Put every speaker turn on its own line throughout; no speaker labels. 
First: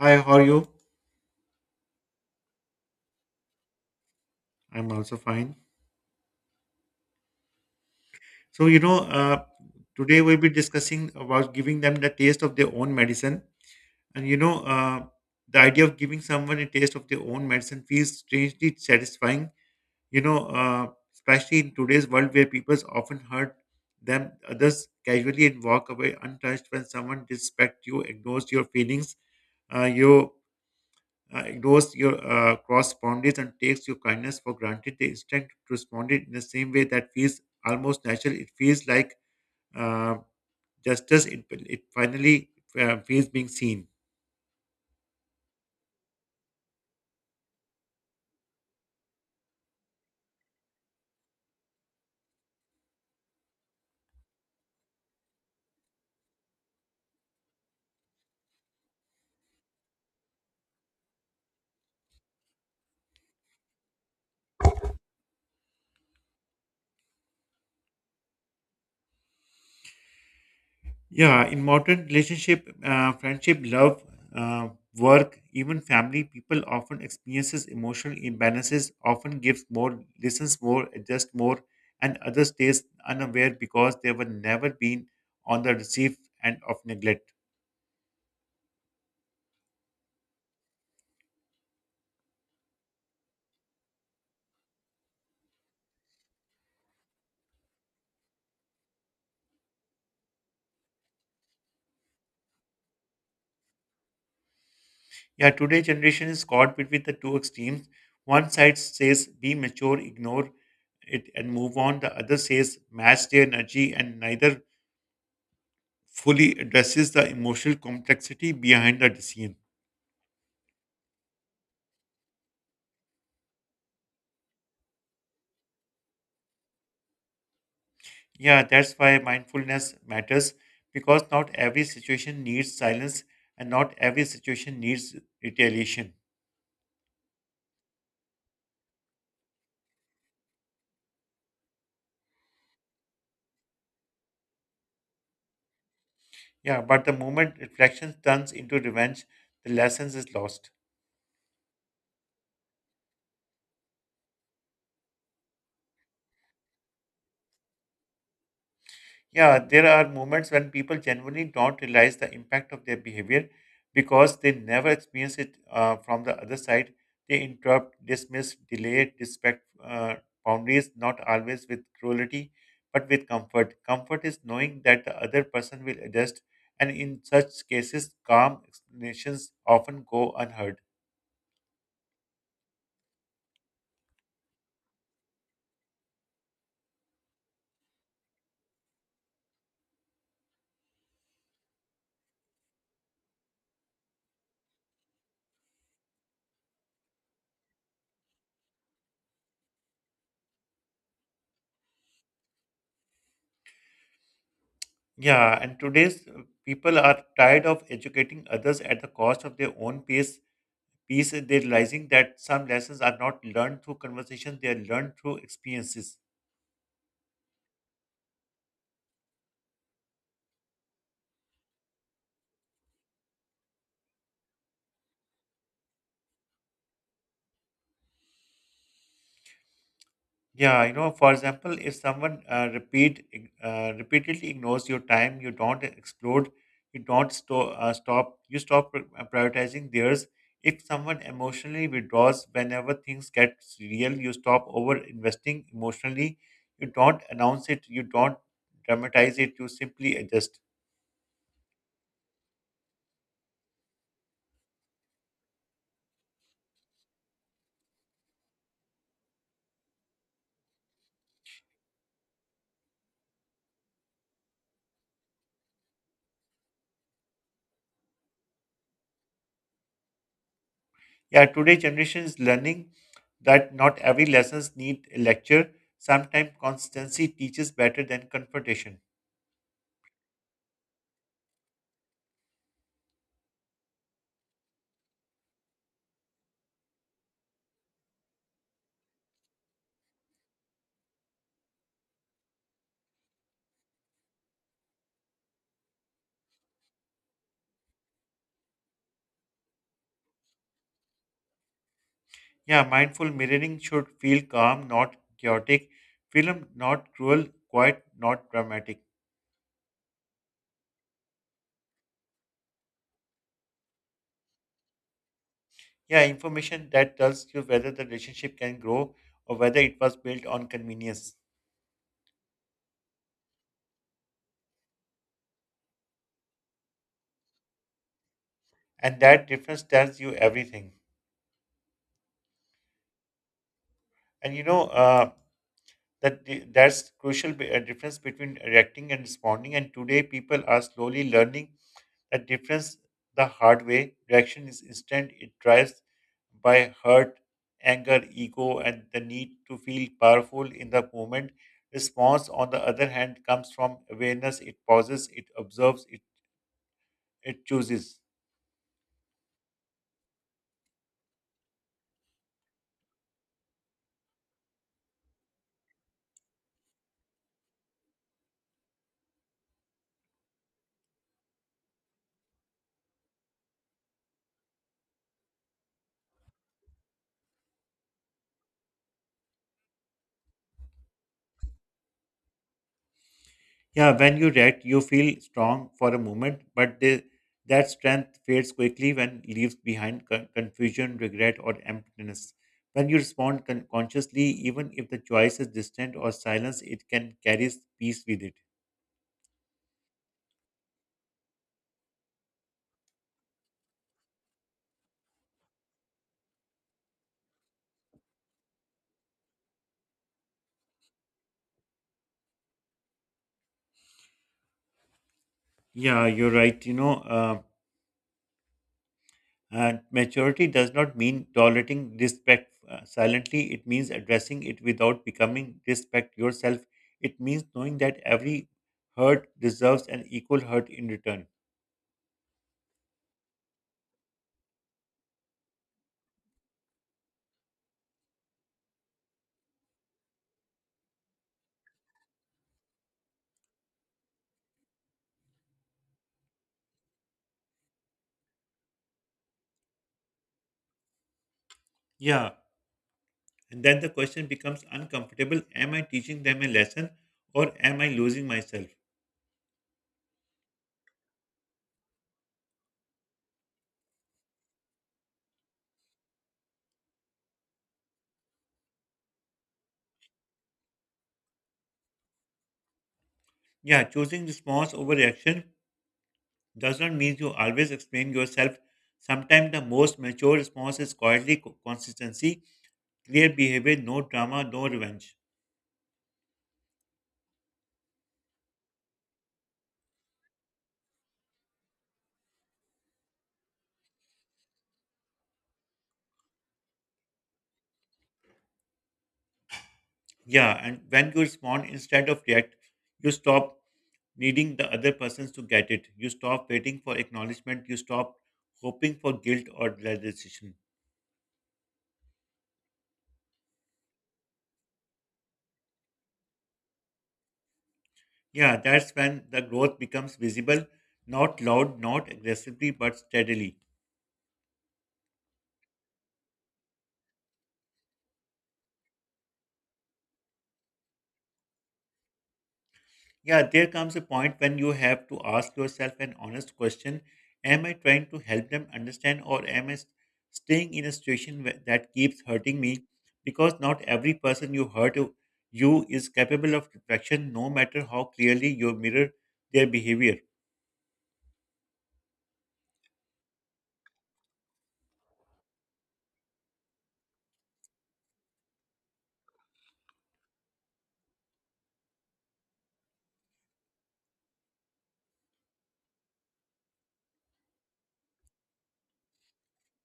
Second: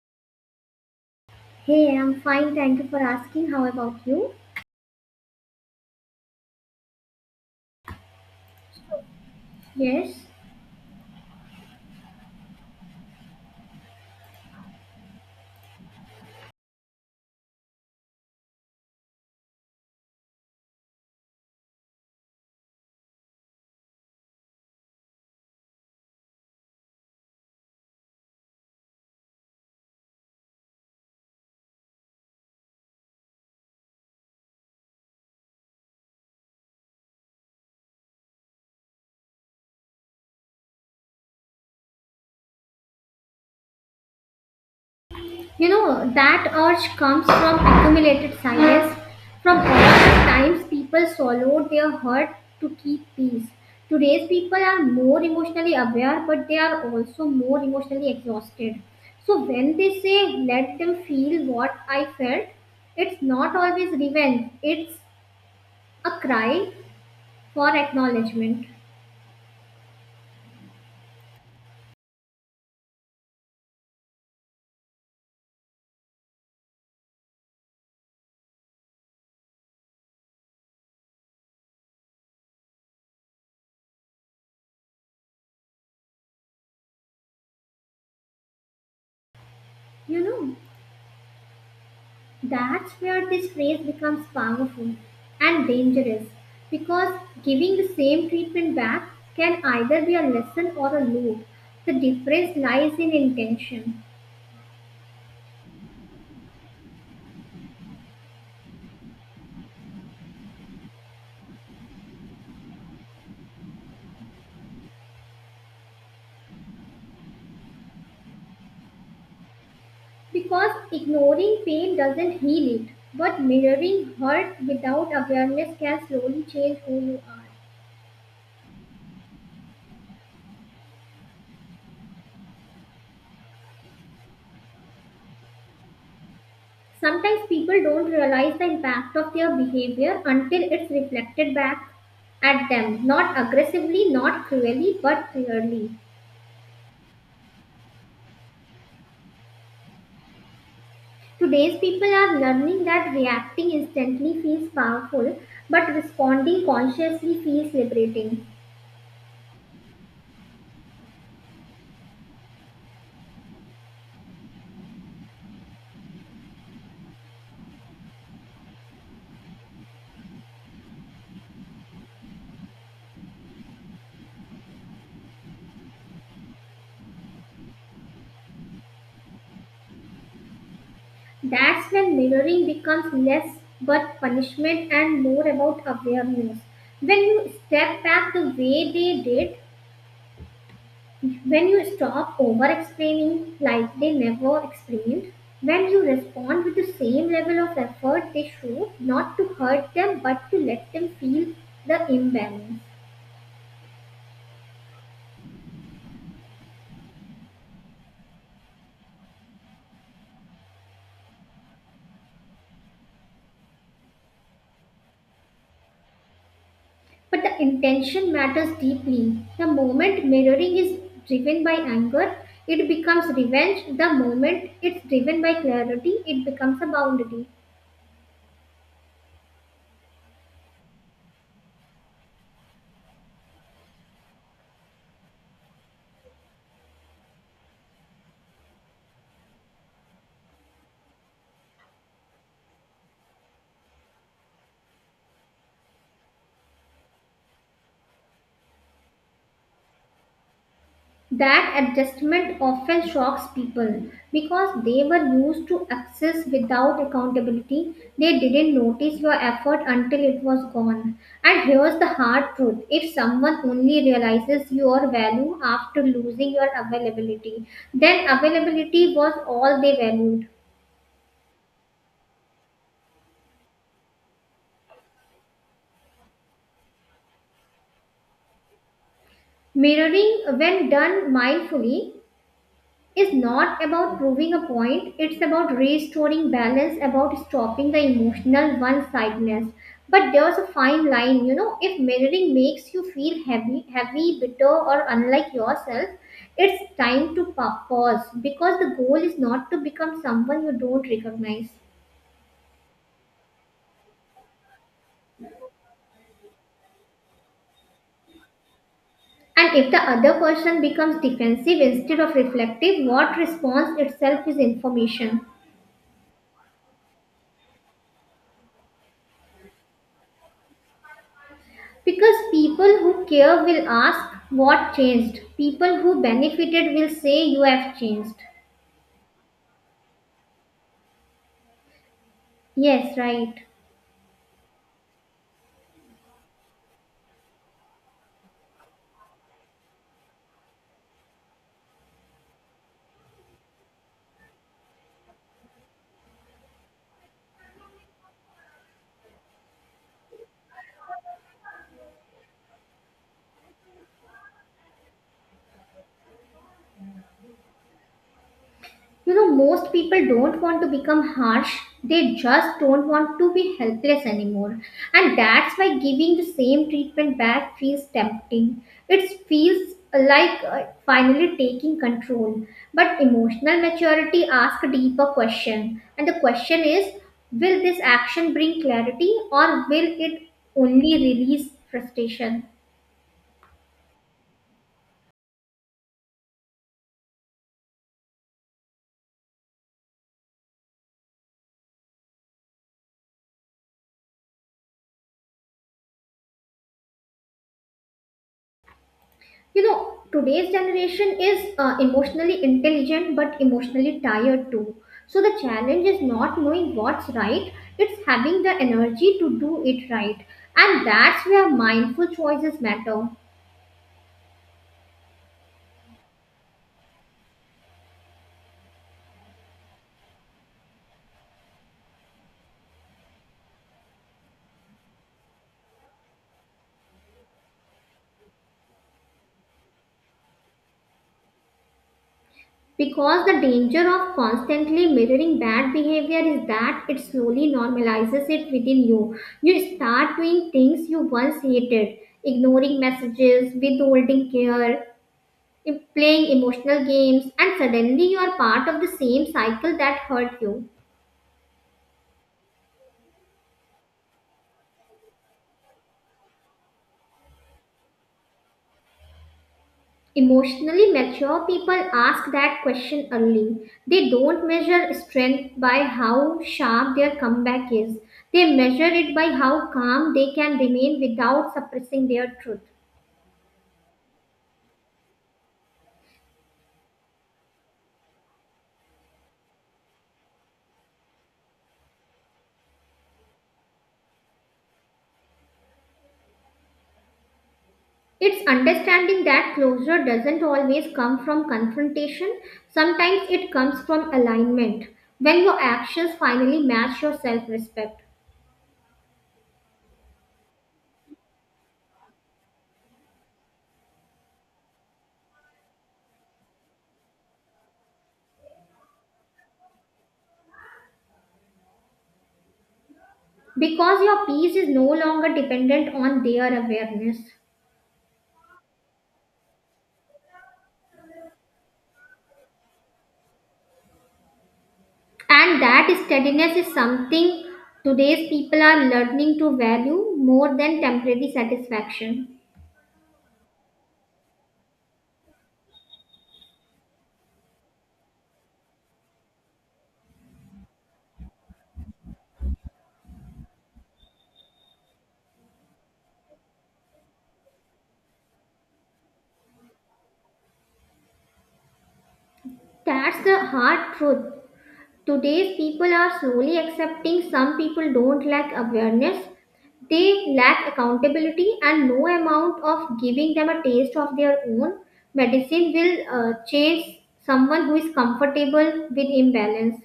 Hi, how are you?
Hey, I'm fine. Thank you for asking. How about you?
I'm also fine. So,
Yes.
today we'll be discussing about giving them the taste of their own medicine. And the idea of giving someone a taste of their own medicine feels strangely satisfying, you know, uh, especially in today's world where people often hurt others casually and walk away untouched when someone disrespects you, ignores your feelings. You ignores your cross boundaries and takes your kindness for granted. The instinct to respond it in the same way that feels almost natural. It feels like uh, justice. It finally feels being seen.
You know, that urge comes from accumulated silence, from all the times people swallowed their hurt to keep peace. Today's people are more emotionally aware, but they are also more emotionally exhausted. So when they say, let them feel what I felt, it's not always revenge, it's a cry for acknowledgement.
Yeah, in modern relationship, friendship, love, uh, work, even family, people often experiences emotional imbalances. Often gives more, listens more, adjusts more, and others stays unaware because they were never been on the receive end of neglect.
You know? That's where this phrase becomes powerful and dangerous because giving the same treatment back can either be a lesson or a loop. The difference lies in intention
Yeah, today generation is caught between the two extremes. One side says be mature, ignore it and move on. The other says match their energy and neither fully addresses the emotional complexity behind the decision.
because ignoring pain doesn't heal it, but mirroring hurt without awareness can slowly change who you are.
Yeah, that's why mindfulness matters because not every situation needs silence and not every situation needs retaliation.
Sometimes people don't realize the impact of their behavior until it's reflected back at them, not aggressively, not cruelly, but clearly.
Yeah, but the moment reflection turns into revenge, the lessons is lost.
Today's people are learning that reacting instantly feels powerful, but responding consciously feels liberating.
Yeah, there are moments when people genuinely don't realize the impact of their behavior because they never experience it from the other side. They interrupt, dismiss, delay, disrespect boundaries, not always with cruelty, but with comfort. Comfort is knowing that the other person will adjust, and in such cases, calm explanations often go unheard.
That's when mirroring becomes less but punishment and more about awareness. When you step back the way they did, when you stop over explaining like they never explained, when you respond with the same level of effort they show, not to hurt them but to let them feel the imbalance.
Yeah, and today's people are tired of educating others at the cost of their own peace piece, they're realizing that some lessons are not learned through conversation, they are learned through experiences.
But the intention matters deeply. The moment mirroring is driven by anger, it becomes revenge. The moment it's driven by clarity, it becomes a boundary.
Yeah, you know, for example, if someone repeatedly ignores your time, you don't explode, you don't stop, you stop prioritizing theirs. If someone emotionally withdraws whenever things get real, you stop over investing emotionally. You don't announce it, you don't dramatize it, you simply adjust.
That adjustment often shocks people because they were used to access without accountability. They didn't notice your effort until it was gone. And here's the hard truth, if someone only realizes your value after losing your availability, then availability was all they valued.
Yeah, today generation is learning that not every lessons need a lecture. Sometimes constancy teaches better than confrontation.
Mirroring, when done mindfully, is not about proving a point, it's about restoring balance, about stopping the emotional one sidedness. But there's a fine line, you know, if mirroring makes you feel heavy, bitter, or unlike yourself, it's time to pause because the goal is not to become someone you don't recognize.
Yeah, mindful mirroring should feel calm, not chaotic. Film not cruel, quiet, not dramatic.
And if the other person becomes defensive instead of reflective, what response itself is information.
Yeah, information that tells you whether the relationship can grow or whether it was built on convenience.
Because people who care will ask what changed. People who benefited will say you have changed.
And that difference tells you everything.
Yes, right.
And that that's crucial difference between reacting and responding, and today people are slowly learning that difference the hard way. Reaction is instant. It drives by hurt, anger, ego and the need to feel powerful in the moment. Response on the other hand comes from awareness. It pauses, it observes it, it chooses.
You know, most people don't want to become harsh, they just don't want to be helpless anymore. And that's why giving the same treatment back feels tempting. It feels like finally taking control. But emotional maturity asks a deeper question. And the question is, will this action bring clarity or will it only release frustration?
Yeah, when you react, you feel strong for a moment, but that strength fades quickly when leaves behind confusion, regret, or emptiness. When you respond consciously, even if the choice is distant or silence, it can carry peace with it.
You know, today's generation is emotionally intelligent but emotionally tired too. So the challenge is not knowing what's right, it's having the energy to do it right. And that's where mindful choices matter.
Yeah, you're right. Maturity does not mean tolerating disrespect silently. It means addressing it without becoming disrespect yourself. It means knowing that every hurt deserves an equal hurt in return.
Because the danger of constantly mirroring bad behavior is that it slowly normalizes it within you. You start doing things you once hated, ignoring messages, withholding care, playing emotional games, and suddenly you are part of the same cycle that hurt you.
Yeah. And then the question becomes uncomfortable. Am I teaching them a lesson or am I losing myself?
Emotionally mature people ask that question early. They don't measure strength by how sharp their comeback is, they measure it by how calm they can remain without suppressing their truth.
Yeah. Choosing response over reaction does not mean you always explain yourself. Sometimes the most mature response is quietly consistency, clear behavior, no drama, no revenge.
It's understanding that closure doesn't always come from confrontation, sometimes it comes from alignment when your actions finally match your self respect.
Yeah, and when you respond instead of react, you stop needing the other persons to get it. You stop waiting for acknowledgement. You stop hoping for guilt or realization.
Because your peace is no longer dependent on their awareness,
Yeah, that's when the growth becomes visible, not loud, not aggressively, but steadily.
and that steadiness is something today's people are learning to value more than temporary satisfaction.
Yeah, there comes a point when you have to ask yourself an honest question. Am I trying to help them understand, or am staying in a situation that keeps hurting me? Because not every person you hurt you is capable of reflection, no matter how clearly you mirror their behavior.
That's the hard truth, today's people are slowly accepting some people don't lack awareness, they lack accountability, and no amount of giving them a taste of their own medicine will change someone who is comfortable with imbalance.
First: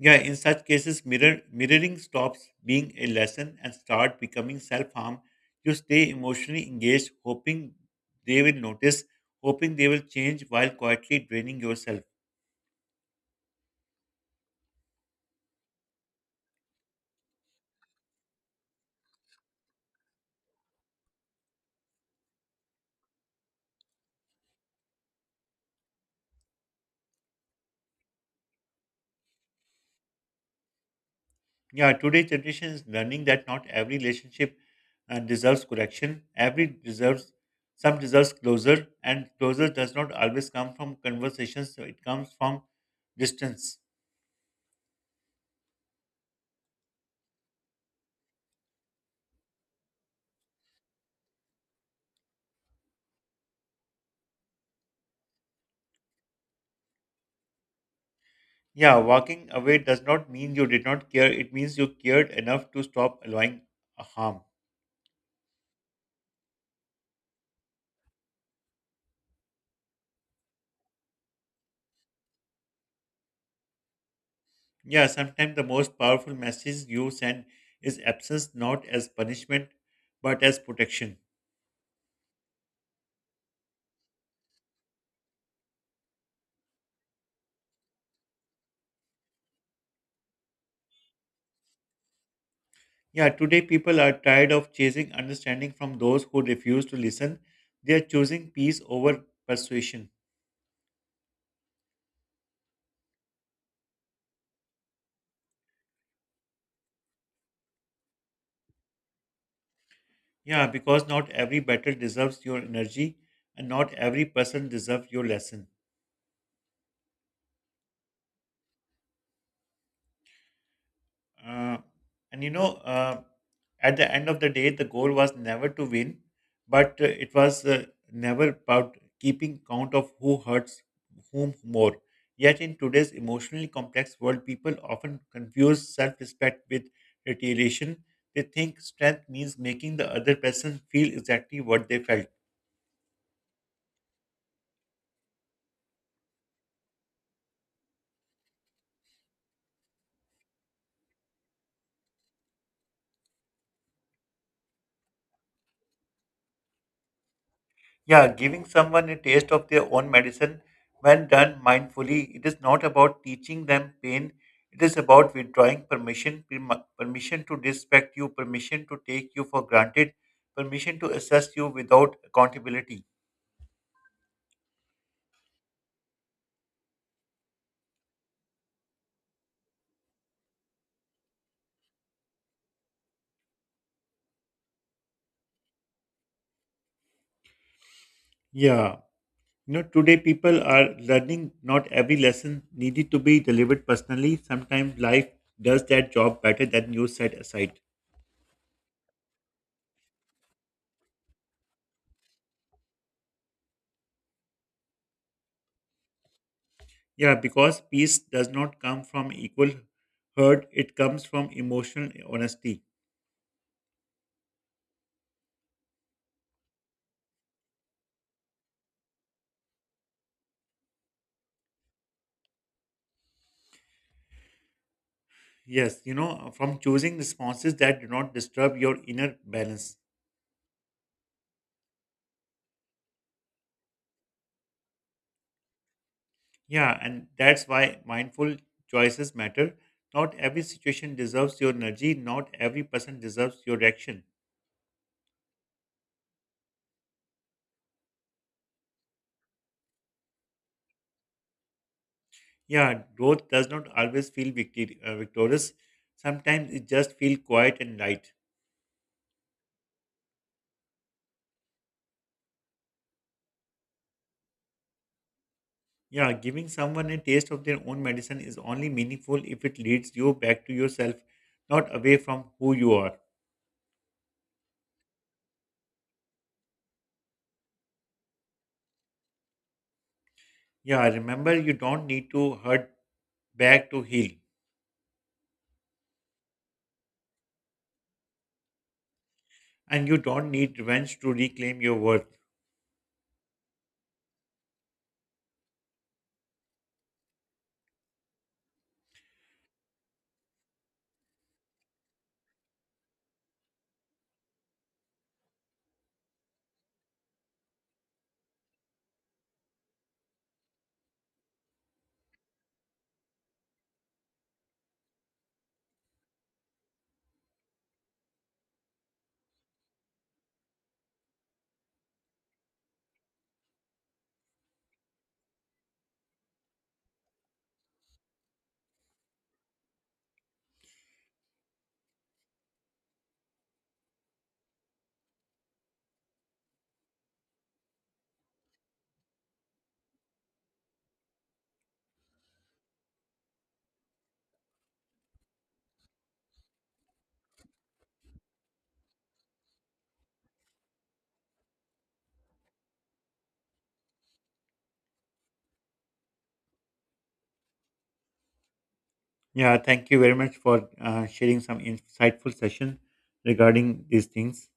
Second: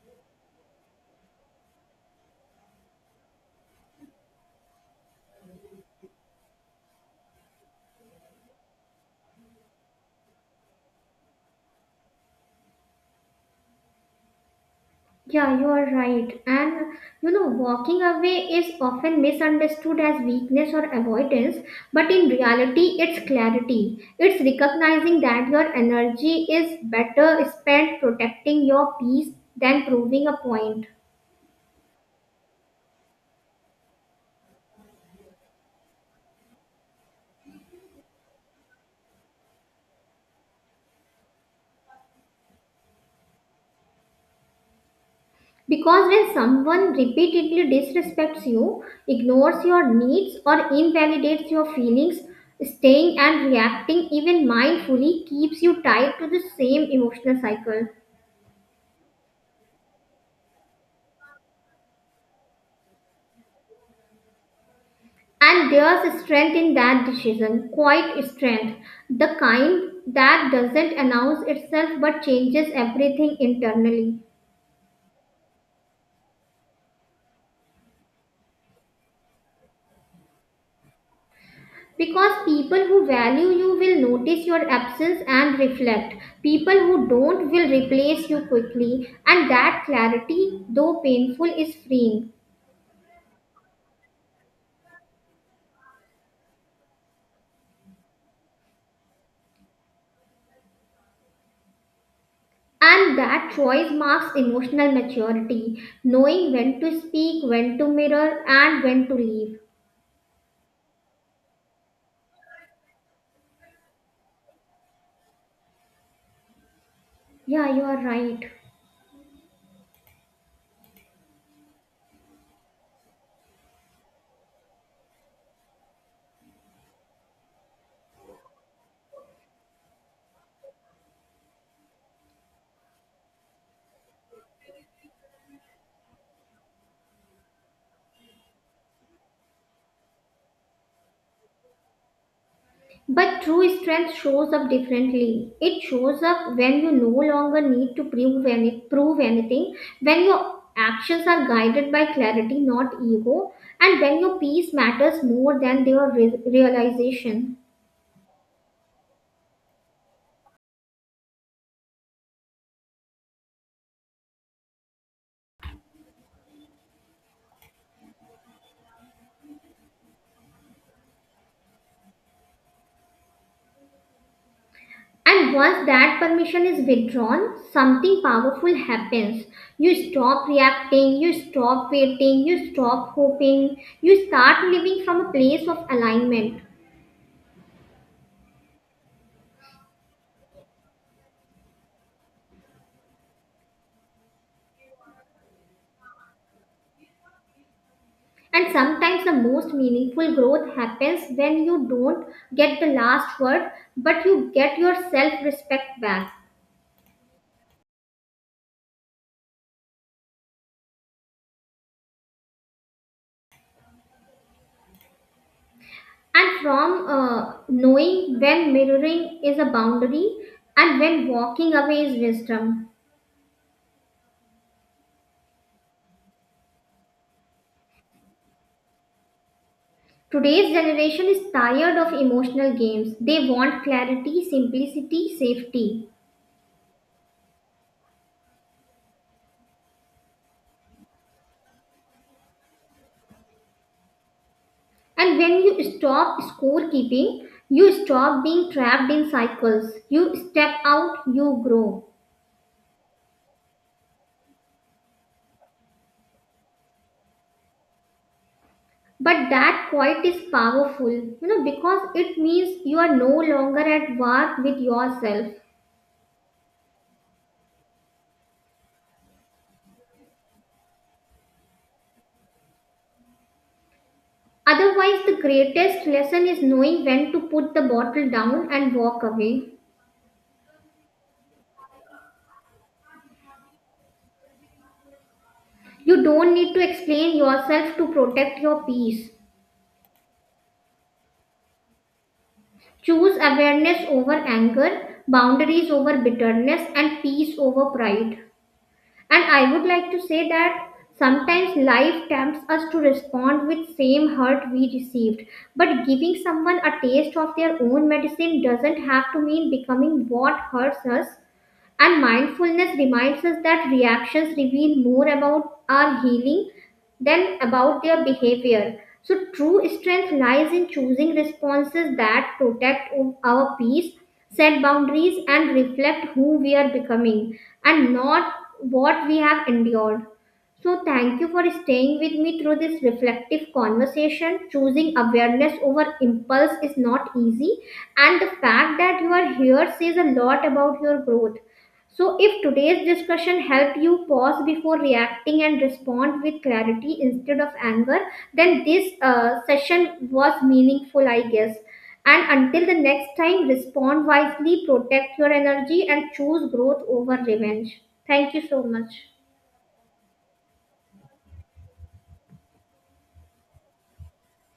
Yeah, in such cases, mirroring stops being a lesson and start becoming self-harm. You stay emotionally engaged, hoping they will notice, hoping they will change while quietly draining yourself.
Yeah, you are right. And you know, walking away is often misunderstood as weakness or avoidance, but in reality, it's clarity. It's recognizing that your energy is better spent protecting your peace than proving a point.
Yeah, today generation is learning that not every relationship deserves correction. Every deserves Some deserves closure, and closure does not always come from conversations. So it comes from distance.
Because when someone repeatedly disrespects you, ignores your needs, or invalidates your feelings, staying and reacting even mindfully keeps you tied to the same emotional cycle.
Yeah, walking away does not mean you did not care. It means you cared enough to stop allowing a harm.
And there's strength in that decision, quite strength, the kind that doesn't announce itself but changes everything internally.
Yeah, sometimes the most powerful message you send is absence, not as punishment, but as protection.
Because people who value you will notice your absence and reflect. People who don't will replace you quickly. And that clarity, though painful, is freeing.
Yeah, today people are tired of chasing understanding from those who refuse to listen. They are choosing peace over persuasion.
And that choice marks emotional maturity, knowing when to speak, when to mirror, and when to leave.
Yeah, because not every battle deserves your energy and not every person deserves your lesson.
Yeah, you are right.
Uh, and at the end of the day, the goal was never to win, but it was never about keeping count of who hurts whom more. Yet, in today's emotionally complex world, people often confuse self respect with retaliation. They think strength means making the other person feel exactly what they felt.
But true strength shows up differently. It shows up when you no longer need to prove, prove anything, when your actions are guided by clarity, not ego, and when your peace matters more than your realization.
Yeah, giving someone a taste of their own medicine when done mindfully, it is not about teaching them pain. It is about withdrawing permission, permission to disrespect you, permission to take you for granted, permission to assess you without accountability.
And once that permission is withdrawn, something powerful happens. You stop reacting, you stop waiting, you stop hoping, you start living from a place of alignment.
Yeah. You know, today people are learning not every lesson needed to be delivered personally. Sometimes life does that job better than you set aside.
And sometimes the most meaningful growth happens when you don't get the last word, but you get your self respect back.
Yeah, because peace does not come from equal hurt, it comes from emotional honesty.
And from knowing when mirroring is a boundary and when walking away is wisdom.
Yes, you know, from choosing responses that do not disturb your inner balance.
Today's generation is tired of emotional games. They want clarity, simplicity, safety.
Yeah, and that's why mindful choices matter. Not every situation deserves your energy, not every person deserves your reaction.
And when you stop scorekeeping, you stop being trapped in cycles. You step out, you grow.
Yeah, growth does not always feel victorious. Sometimes it just feels quiet and light.
But that quiet is powerful, you know, because it means you are no longer at war with yourself.
Yeah, giving someone a taste of their own medicine is only meaningful if it leads you back to yourself, not away from who you are.
Otherwise, the greatest lesson is knowing when to put the bottle down and walk away.
Yeah, remember you don't need to hurt back to heal,
You don't need to explain yourself to protect your peace.
and you don't need revenge to reclaim your worth.
Choose awareness over anger, boundaries over bitterness, and peace over pride. And I would like to say that sometimes life tempts us to respond with same hurt we received. But giving someone a taste of their own medicine doesn't have to mean becoming what hurts us. And mindfulness reminds us that reactions reveal more about our healing than about their behavior. So, true strength lies in choosing responses that protect our peace, set boundaries, and reflect who we are becoming and not what we have endured. So, thank you for staying with me through this reflective conversation. Choosing awareness over impulse is not easy, and the fact that you are here says a lot about your growth. So, if today's discussion helped you pause before reacting and respond with clarity instead of anger, then this session was meaningful, I guess. And until the next time, respond wisely, protect your energy, and choose growth over revenge. Thank you so much.
Yeah, thank you very much for sharing some insightful session regarding these things.